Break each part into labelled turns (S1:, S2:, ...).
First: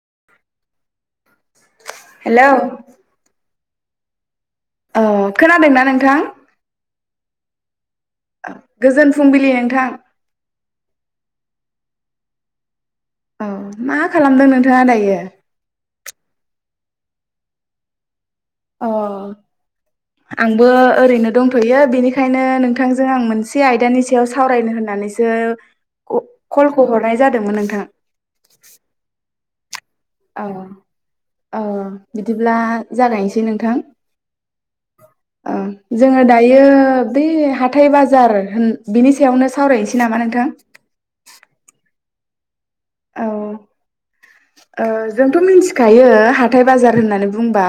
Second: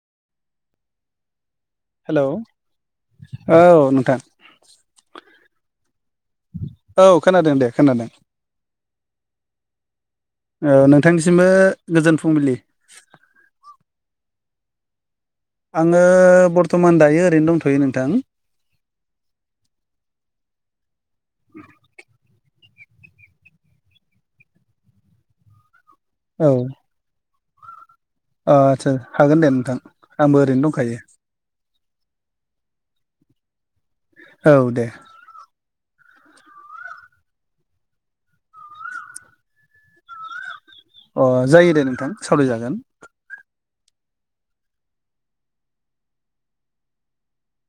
S1: [inaudible]
S2: Hello औ नोंथां
S1: ओ खोनादोंना नोंथां? गोजोन फुंबिलि नोंथां
S2: ओ नोंथांनिसिमबो गोजोन फुंबिलि।
S1: औ मा खालामदों नोंथाङा दायो?
S2: आङो बरटमान दायो ओरैनो दंथयो नोंथां।
S1: अ आंबो ओरैनो दंथयो बेनिखायनो नों नोंथांजों आं मोनसे आयदानि सायाव सावरायनो होननानैसो
S2: औ
S1: कलखौ हरनाय जाद दोंमोन नोंथां।
S2: आदसा हागोन दे नोंथां आंबो
S1: औ
S2: ओरैनो दंखायो
S1: औ बिदिब्ला जागायनोसै नोंथां।
S2: औ दे।
S1: ओ जोङो दायो बे हाथाय बाजार होन बिनि सायावनो सावरायनोसै नामा नोंथां।
S2: अ जायो दे नोंथां सालायजागोन।
S1: औ। ओ जोंथ मिथिखायो हाथाय बाजार होननानै बुंङोबा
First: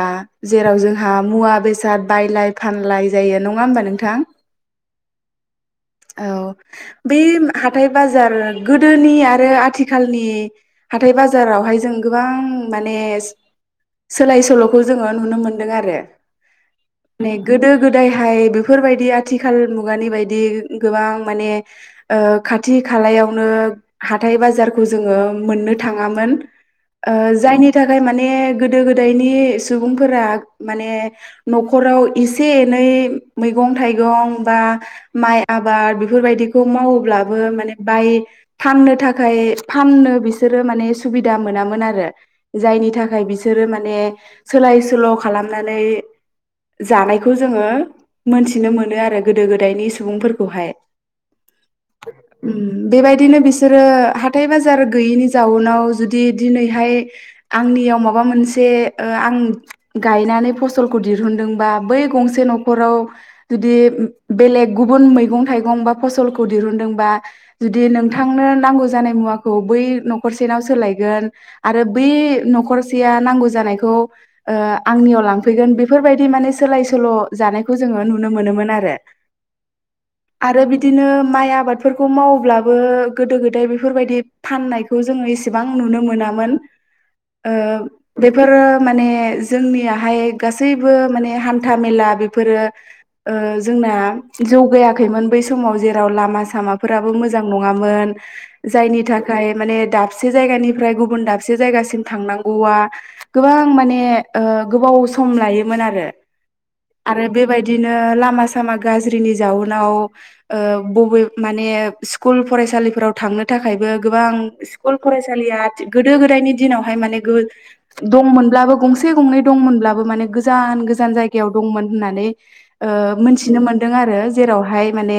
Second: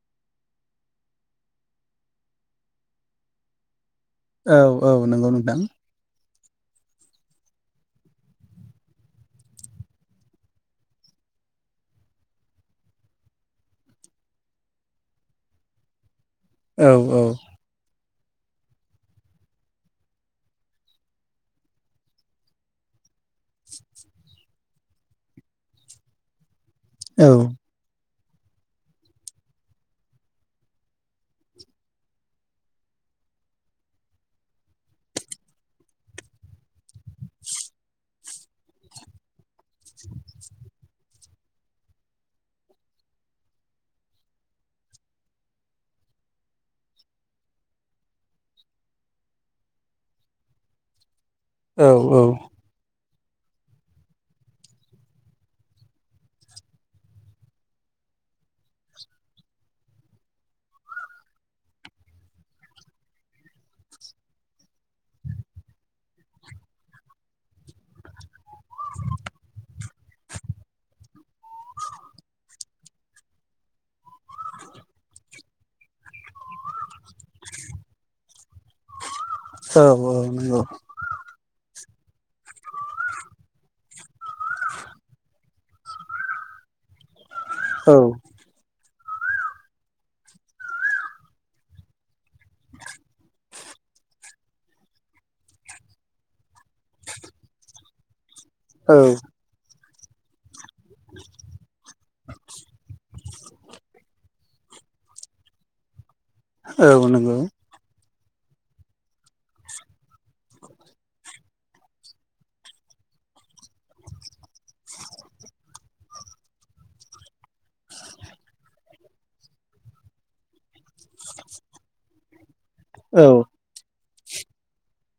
S1: जेराव जोंहा मुवा बेसाद बायलाय फानलाय जायो नङा होमबा नोंथां?
S2: औ औ नंगौ नोंथां।
S1: औ बे हाथथाय बाजार गोदोनि आरो आथिखालनि हाथाय बाजारावहाय जों गोबां माने सोलाय सोल'खौ जोङो नुनो मोनदों आरो।
S2: औ औ
S1: माने गोदो गोदायहाय बेफोरबायदि आथिखाल मुगानि बायदि गोबां माने ओ खाथि खालायावनो हाथाय बाजारखौ जोङो मोन्नो थाङामोन ओ
S2: औ
S1: जायनि थाखाय माने ने गोदो गोदायनि सुबुंफोरा माने न'खराव एसे एनै मैगं थाइगं बा माइ आबाद बेफोरबायदिखौ मावोब्लाबो माने बाय फाननो थाखाय फाननो बिसोरो माने सुबिदा मोनामोन आरो जायनि थाखाय बिसो सोरो माने सोलाय सोल' खालामनानै जानायखौ जोङो मोनथिनो मोनो आरो गोदो गोदायनि सुबुंफोर खौहाय उम बेबायदि दिनो बिसोरो हाथाय बाजार गैयैनि जाउनाव जुदि दिनैहाय आंनियाव माबा बा मोनसे ओ आं गायनानै फसलखौ दिहुनदोंबा बै गंसे न'खराव जुदि बेलेग गुबुन मै गं थाइगं बा फसलखौ दिहुनदोंबा जुदि नोंथांनो नांगौ जानाय मुवाखौ बै न'खर सेनाव सोलायगोन आरो बै न'खसेया नांगौ जानायखौ ओ आंनियाव लांफैगोन बेफोरबायदि सोलाय सल जानायखौ जोंङो नुनो मोनोमोन आरो।
S2: औ
S1: आरो बिदिनो माइ आबाद फोरखौ मावब्लाबो गोदो गोदाय बेफोरबायदि फाननायखौ जोङो एस बेसेबां नुनो मोनामोन ओ बेफोर माने जोंनियाहाय गासैबो माने हान्था मेला बेफोरो ओ जोंना जौ गायाखैमोन बै समाव जेराव लामा सामाफोराबो मोजां नङामोन।
S2: औ
S1: जायनि थाखाय माने दाबसे जायगानिफ्राय गुबुन दाबसे जायगासिम थांनांगौआ गोबां माने ओ गोबाव सम लायोमोन आरो।
S2: औ
S1: आरो
S2: नंगौ
S1: बेबायदिनो लामा सामा गाज्रिनि जाउनाव ओ बबे माने स्कुल फरायसालिफोराव थांनो थाखायबो गोबां इस्कुल फसालिया गोदो गोदायनि दिनावहाय माने गो दंमोनब्लाबो गंसे गंनै दंमोनब्लाबो माने गोजान-गोजान जायगायाव दंमोन होननानै ओ
S2: औ
S1: मोनथिनो मोनदों आरो। जेरावहाय माने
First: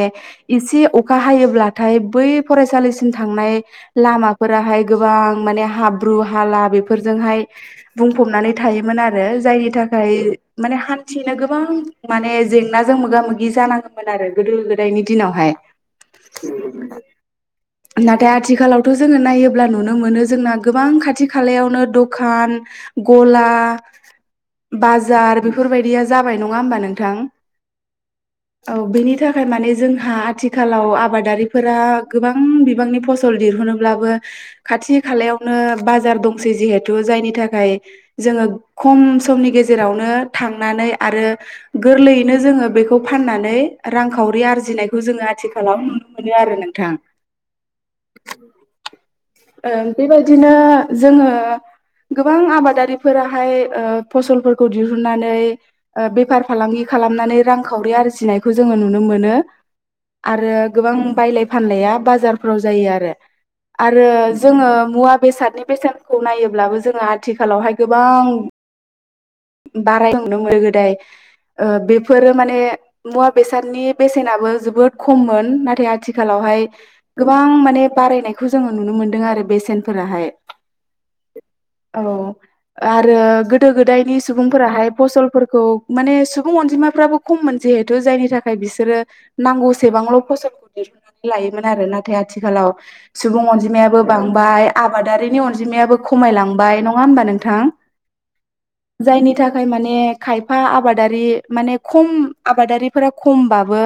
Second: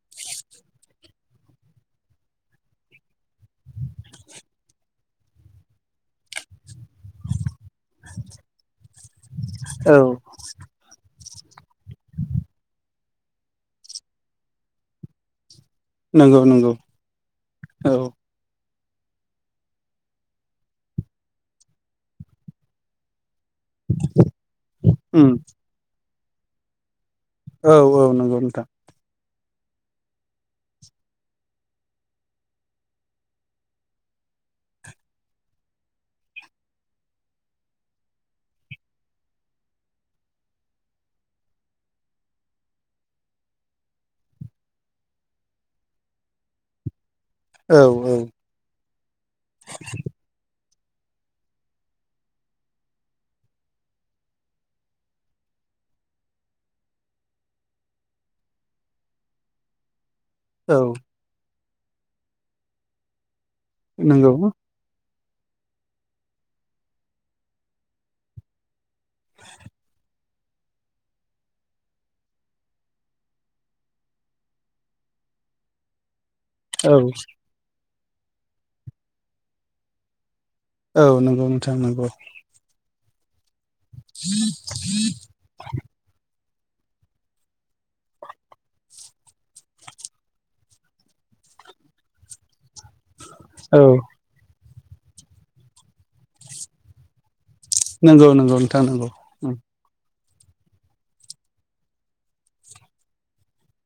S1: एसे अखा हायोब्लाथाय बै फरायसालिसिम थांनाय ला माफोराहाय गोबां माने हाब्रु हाला बेफोरजोंहाय बुंफबनानै थायोमोन आ रो जायनि
S2: औ नंगौ औ
S1: थाखाय माने हान्थिनो गोबां माने जेंनाजों मोगा मोगि जानां आरो गोदो गोदायनि दिनावहाय
S2: नंगौ नंगौ औ
S1: नाथाय आथिखालाव थ' जोङो नायोब्ला नुनो मोनो जोंना गोबां खाथि खालायावनो दखान गला आ
S2: उम
S1: बाजार बेफोरबायदिया जाबाय नङा हबा नोंथां?
S2: औ औ नंगौ। नोंथां
S1: औ बेनि थाखाय माने जोंहा आथिखालाव आबादारिफोरा गोबां बिबांनि फसल दिहुनोब्लाबो खाथि खालायावनो बाजार दंसै जिहेथु जायनि थाखाय जोङो ख'म समनि गेजेरावनो थांनानै आरो गोरलैयैनो जोङो बेखौ फानना नै रांखावरि आरजिनायखौ जोङो आथिखालाव नुनो मोनो आरो नोंथां।
S2: औ औ
S1: ओं बेबायदिनो जोङो गोबां आबादारिफोराहाय ओ फसलफोरखौ दिहुननानै ओ बेफार फालांगि खालामनानै रांखावरि आरजिनायखो जों नुनो आरो
S2: औ
S1: गोबां बायलाय फाननाय बाजारफ्राव जायो आरो
S2: नंगौ
S1: जोङो मुआ बेसादनि बेसेनखौ नायोब्लाबो जोङो आथिखालावहाय गोबां बाराय [unintelligible] गोदो गोदाय ओ बेफोरो माने मुवा बेसादनि बेसेनाबो जोबोद खममोन नाथाय आथिखालावहाय
S2: औ
S1: गोबां माने बारायनायखौ जोङो नुनो मोन्दों आरो बेसेनफोराहाय।
S2: औ नंगौ नोंथां
S1: औ
S2: नंगौ।
S1: आरो गोदो गोदायनि सुबुंफोराहाय फसलफोरखौ माने सुबुं अनजिमाफ्राबो खम मोन जिहेथु जायनि थाखाय बिसोरो नांगौसेबांल' फसलखौ दिहुननानै लायोमोन आरो नाथाय आथिखालाव सुबुं
S2: औ
S1: अनजिमायाबो बांबाय आबादारिनि अनजिमायाबो खमायलांबाय नङा होमबा नोंथां?
S2: नंगौ नंगौ नोंथां नंगौ
S1: जायनि थाखाय माने खायफा आबादारि माने खम आबादारिफोरा खमबाबो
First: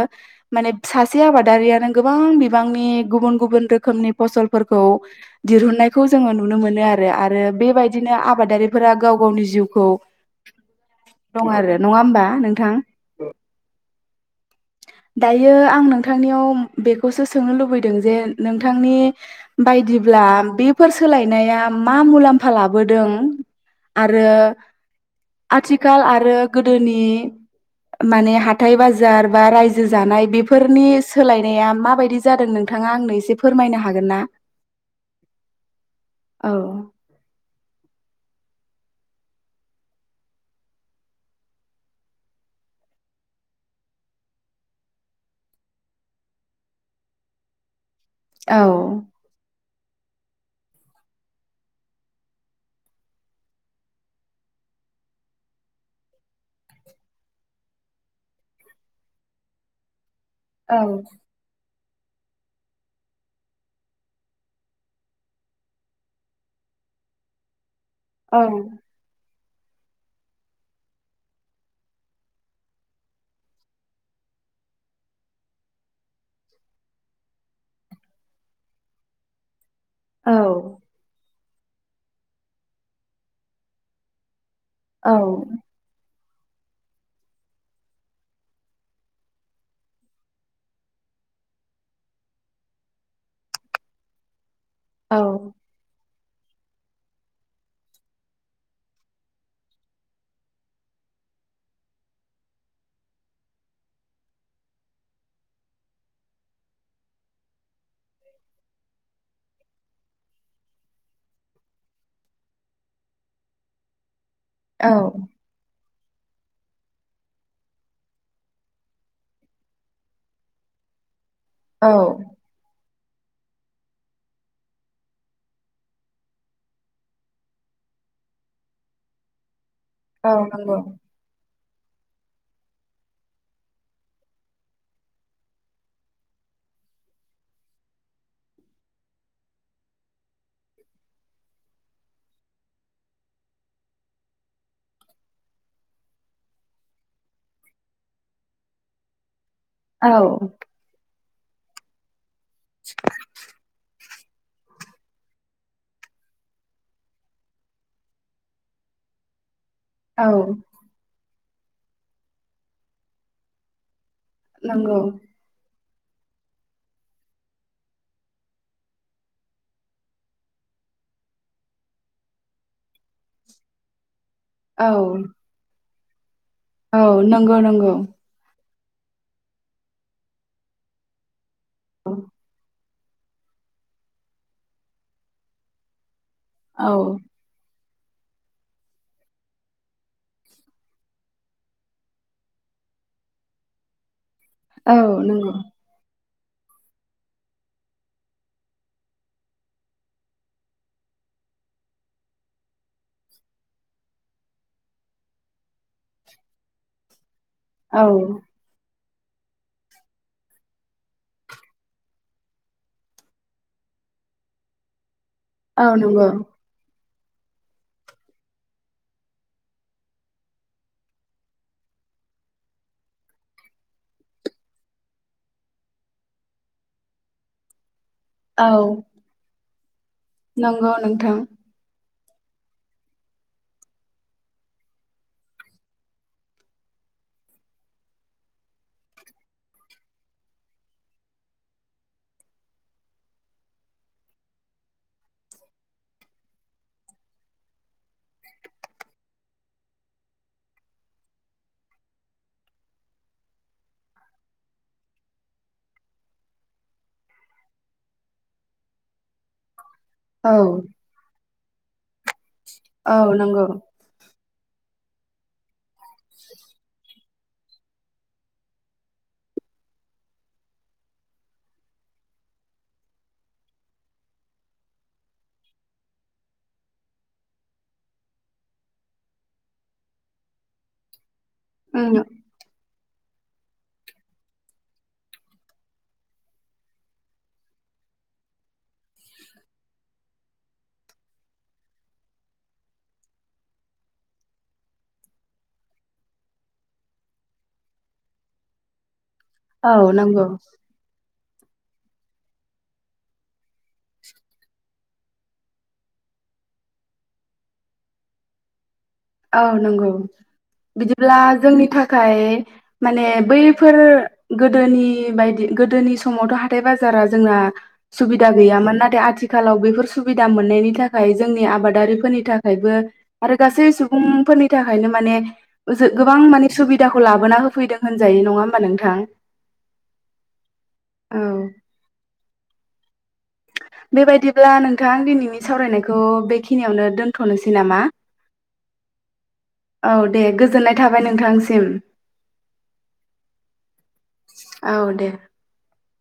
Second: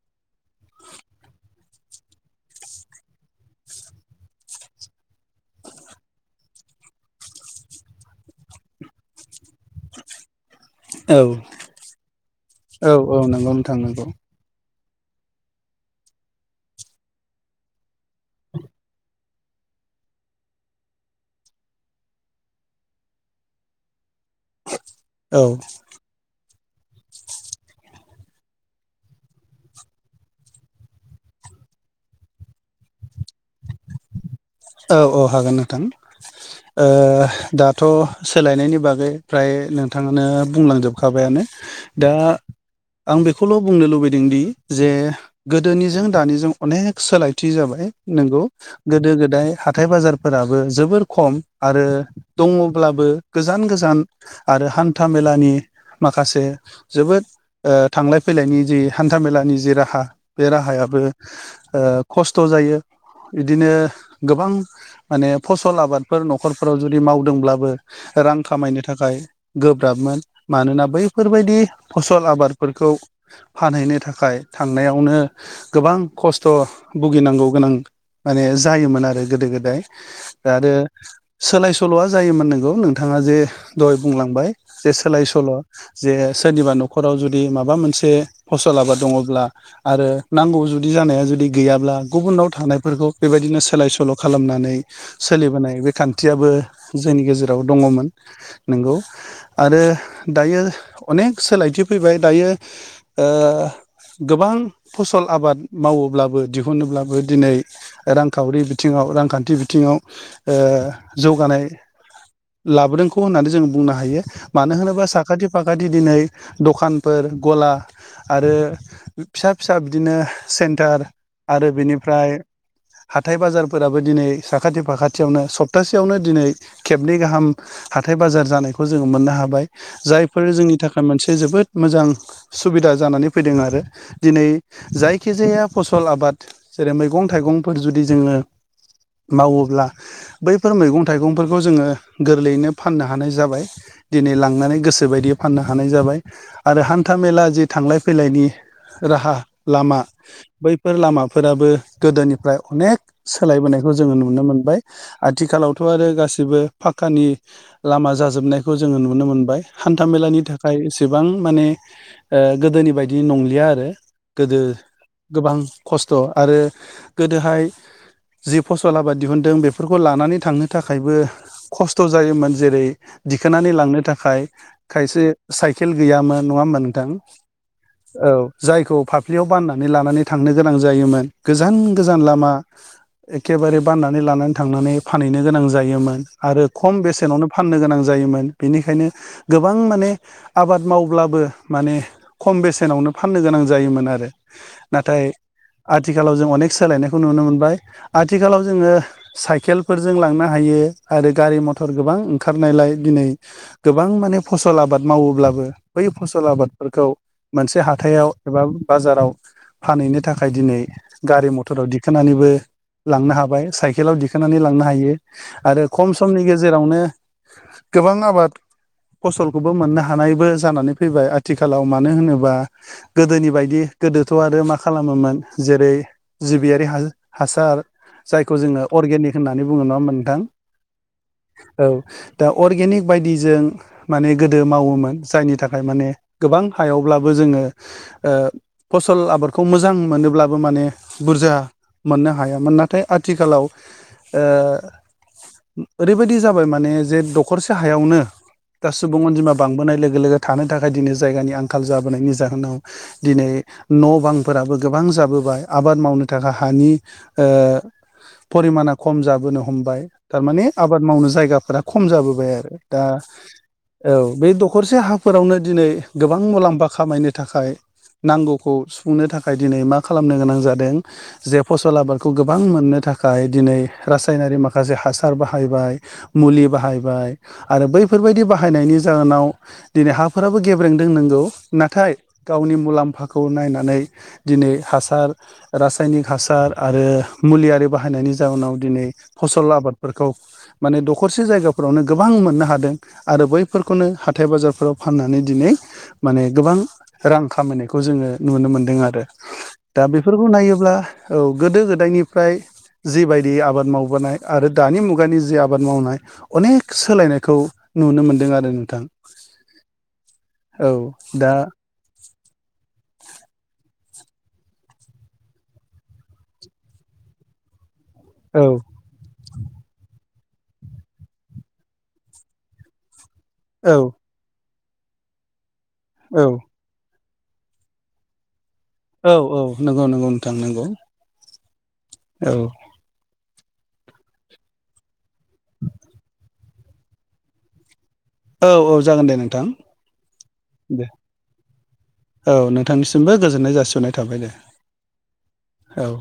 S1: माने सासे आबादारियानो गोबां बिबांनि गुबुन गुबुन गुबुन रोखोमनि फसलफोरखौ दिहुननायखौ जोङो नुनो मोनो आरो आरो बेबायदिनो आबाद आरि फोरा गाव गावनि जिउखौ
S2: औ
S1: दं आरो नङा होमबा नोंथां औ।
S2: थां नंगौ।
S1: दायो आं नोंथांनियाव बेखौसो सोंनो लुबैदों जे नोंथांनि बायदिब्ला बेफोर सोलायनाया मा मुलाम्फा लाबोदों? आरो
S2: औ
S1: आथिखाल आरो गोदोनि माने हाथाइ बाजार बा रायजो जानाय बेफोरनि सोलायनाया माबायदि जादों नोंथाङा आंनो एसे फोरमायनो हागोन ना?
S2: औ औ हागोन नोंथां
S1: औ
S2: ओ दाथ' सोलायनायनि बागै फ्राय नोंथांङनो बुंलांजोबखाबायानो दा आं बेखौल' बुंनो लुबैदोंदि जे गोदोनिजों दानिजों अनेक सोलायथि जाबाय नंगौ
S1: औ
S2: गोदो गोदाय हाथाय बाजारफोराबो जोबोर खम आरो दङब्लाबो गोजान गोजान आर आरो हान्था मेलानि माखासे जोबोद ओ थांलाय फैलायनि जि हान्था मेलानि जि राहा बे
S1: औ
S2: राहायाबो ओ खस्थ' जायो बिदिनो गोबां माने फसल आबादफोर न'खरफोराव जुदि मावदोंब्लाबो रां
S1: औ
S2: खामायनो थाखाय गोब्राबमोन मानोना बैफोरबायदि फसल आबादफोरखौ फानहैनो थाखाय थांनायावनो गोबां खस्थ' भुगिनांगौ गोनां माने जायोमोन आरो रो गोदो गोदाय
S1: औ
S2: दा आरो सोलाय सोल'आ जायोमोन नंगौ नोंथाङा जे दहाय बुंलांबाय। जे
S1: औ
S2: सोलाय सोल' जे सोरनिबा न'खराव जुदि माबा मोनसे फसलाबाद दङब्ला आरो नांगौ जुदि जानाया जुदि गैब्ला गुबुनाव थानायफोरखौ बेबायदिनो सोलाय सोल' खालामनानै सोलिबोनाय बे खान थियाबो जोंनि गेजेराव दङमोन नंगौ आरो दायो अन अनेख सोलायथि फैबाय दायो ओ गोबां फसल आबाद मावोब्लाबो दिहुनोब्लाबो दिनै रांखावरि बि बिथिङाव रांखान्थि बिथिङाव ओ जौगानाय लाबोदोंखौ होननानै जों बुंनो हायो मानो
S1: औ
S2: होनोबा साखाथि फाखाथि बिदि दिनै दखानफोर गला आरो फिसा फिसा बिदिनो सेन्टार आरो बेनिफ्राय हाथाय बाजार फोराबो दिनै साखाथि फाखाथियावनो सप्तासेयावनो दिनै खेबनै गाहाम हाथाय बाजार जानाय बेखौ जोङो मोननो हाबाय
S1: औ
S2: जायफोर जोंनि
S1: नंगौ
S2: थाखाय मोनसे जोबोद मोजां सुबिदा जानानै फैदों आरो दिनै जायखिजाया फसल आबाद जेरै मैगं थाइगंफोर जुदि जोङो मावोब्ला बैफोर मैगं थाइगंफोरखौ जोङो गोरलैयैनो फाननो हानाय जाबाय दिनै लांनानै गोसोबायदि बे फाननो हानाय जाबाय आरो हान्था मेला जि थांलाय फैलायनि राहा लामा
S1: औ
S2: बैफोर लामाफोराबो गोदोनिफ्राय अनेख [unintelligible] जोङो नुनो मोनबाय आथिखालावथ' आरो गासिबो फक्कानि लामा जाजोबनाय खौ जोङो नुनो मोनबाय हान्थ
S1: औ
S2: मेलानि थाखाय एसेबां माने गोदोनि बायदि नंलिया आरो गोदो
S1: नंगौ
S2: गोबां खस्थ आरो गोदोहाय जि फसल आबाद दिहुनदों बेफोरखौ लानानै थांनो थाखायबो खस्थ' जायोमोन जेरै दिखोननानै लांनो थाखाय
S1: औ
S2: खायसे साइकेल गैयामोन नङा होमबा
S1: औ
S2: नोंथां
S1: नंगौ नंगौ
S2: औ जायखौ फाफ्लियाव बाननानै लानानै थांनो गोनां जायोमोन गोजान गोजान लामा एखेबारे बाननानै लानानै थांनानै फानहैनो गोनां जायोमोन आरो
S1: औ
S2: खम बेसेनावनो फाननो गोनां जोमोन बेनिखायनो गोबां माने आबाद मावब्लाबो माने खम बेसेनावनो फाननो गोनां जायोमोन आरो
S1: औ
S2: नाथाय
S1: नंगौ
S2: आथिखालाव जों अनेक सोलायनायखौ नुनो मोनबाय आथिखालाव जोङो साइकेलफोरजों लांनो हायो आरो गारि मथर गोबां ओंखारनायलाय दिनै गोबां माने फसल आबाद मावोब्लाबो बै फसल आबादफोरखौ मोनसे
S1: औ
S2: हाथथायाव एबा बाजाराव फानहैनो थाखाय दिनै गारि मथराव दिखांनानैबो लांनो हाबाय साइकेलाव दिखांनानै लांनो हायो आरो
S1: औ
S2: खम
S1: नंगौ
S2: समनि गेजेरावनो गोबां आबाद फसलखौबो मोननो हानायबो जानानै फैबाय आथिखालाव मानो होनोबा गोदोनि बायदि गोदोथ आरो मा खालामोमोन जेरै जिबियारि हासार जायखौ
S1: औ
S2: जोङो अर्गेनिक होननानै बुङो नङा होमबा नोंथां
S1: नंगौ नोंथां
S2: औ दा अर्गेनिक बायदिजों माने गोदो मावोमोन जायनि थाखाय माने गोबां हायावब्लाबो जोङो ओ फसल आबादखौ मोजां मोनोब्लाबो माने बुरजा मोननो हायामोन नाथाय आथिखालाव ओरैबायदि जाबाय माने जे दखरसे हायावनो दा सुबुं अनजिमा बांबोनाय लोगो लोगो थानो थाखाय दिनै जायगानि आंखाल जाबोनायनि जाहोनाव दिनै न' बांफोराबो गोबां जाबोबाय आबाद मावनो थाखाय हानि ओ परिमाना खम जाबोनो हमबाय
S1: औ
S2: थारमानि आबाद मावनो जायगाफोरा खम जाबो दा
S1: औ नंगौ
S2: औ बे दखरसे हाफोरावनो दिनै गोबां मुलाम्फा खामायनो नि थाखाय नांगौखौ सुफुंनो थाखाय दिनै मा खालामनो गोनां जादों जे फसल आबादखौ गोबां मोननो थाखाय दिनै रासायनारि माखासे हासार बाहायबाय मुलि बाहायबाय आरो बैफोरबायदि बाहायनायनि जाहोनाव दिनै हाफोराबो गेब्रें दनांगौ नाथाय
S1: उम
S2: गावनि मुलाम्फाखौ खौ नायनानै दिनै हासार रासायनिक हासार आरो मुलियारि बाहायनायनि जाउोनाव दिनै फसल आबादफोरखौ माने दखरसे जायगाफोरावनो गोबां मोननो हादों आरो बैफोरखौनो हाथाय बाजारफोराव फाननानै दिनै माने गोबां रां रां खामायनायखौ जोंङो नुनो मोनदों आरो
S1: औ
S2: दा
S1: नंगौ
S2: बेफोरखौ नायोब्ला औ गोदो गोदायनि फ्राय जिबायदि आबाद मावबोनाय आरो दानि मुगानि जि आबाद मावनाय अनेक सोलायनायखौ नुनो मोन्दों आरो नोंथां
S1: औ नंगौ
S2: औ
S1: बिदिब्ला
S2: दा
S1: जोंनि थाखाय माने बैफोर गोदोनि बायदि गोदोनि समावथ' हाथाइ बाजारा जोंना सुबिदा
S2: औ
S1: गैयामोन नाथाय आथि खालाव बेफोर सुबिदा मोननायनि थाखाय जोंनि आबादारिफोरनि थाखायबो आरो गासै
S2: औ
S1: सु फोरनि थाखायनो माने ओ जो गोबां
S2: औ
S1: माने सुबिदाखौ लाबोना होफैदों होनजायो नंङा होम
S2: औ औ नंगौ नंगौ नोंथां नंगौ
S1: औ
S2: औ
S1: बेबायदिब्ला नोंथां दिनैनि सावरायनायखौ बेखिनियावनो दोन्थ'नोसै नामा?
S2: औ औ जागोन दे नोंथां
S1: औ दे गोजोननाय
S2: दे
S1: थाबाय नोंथांसिम
S2: औ नोंथांनिसिमबो गोजोननाय जासिहरनाय थाबाय दे
S1: औ दे
S2: । औ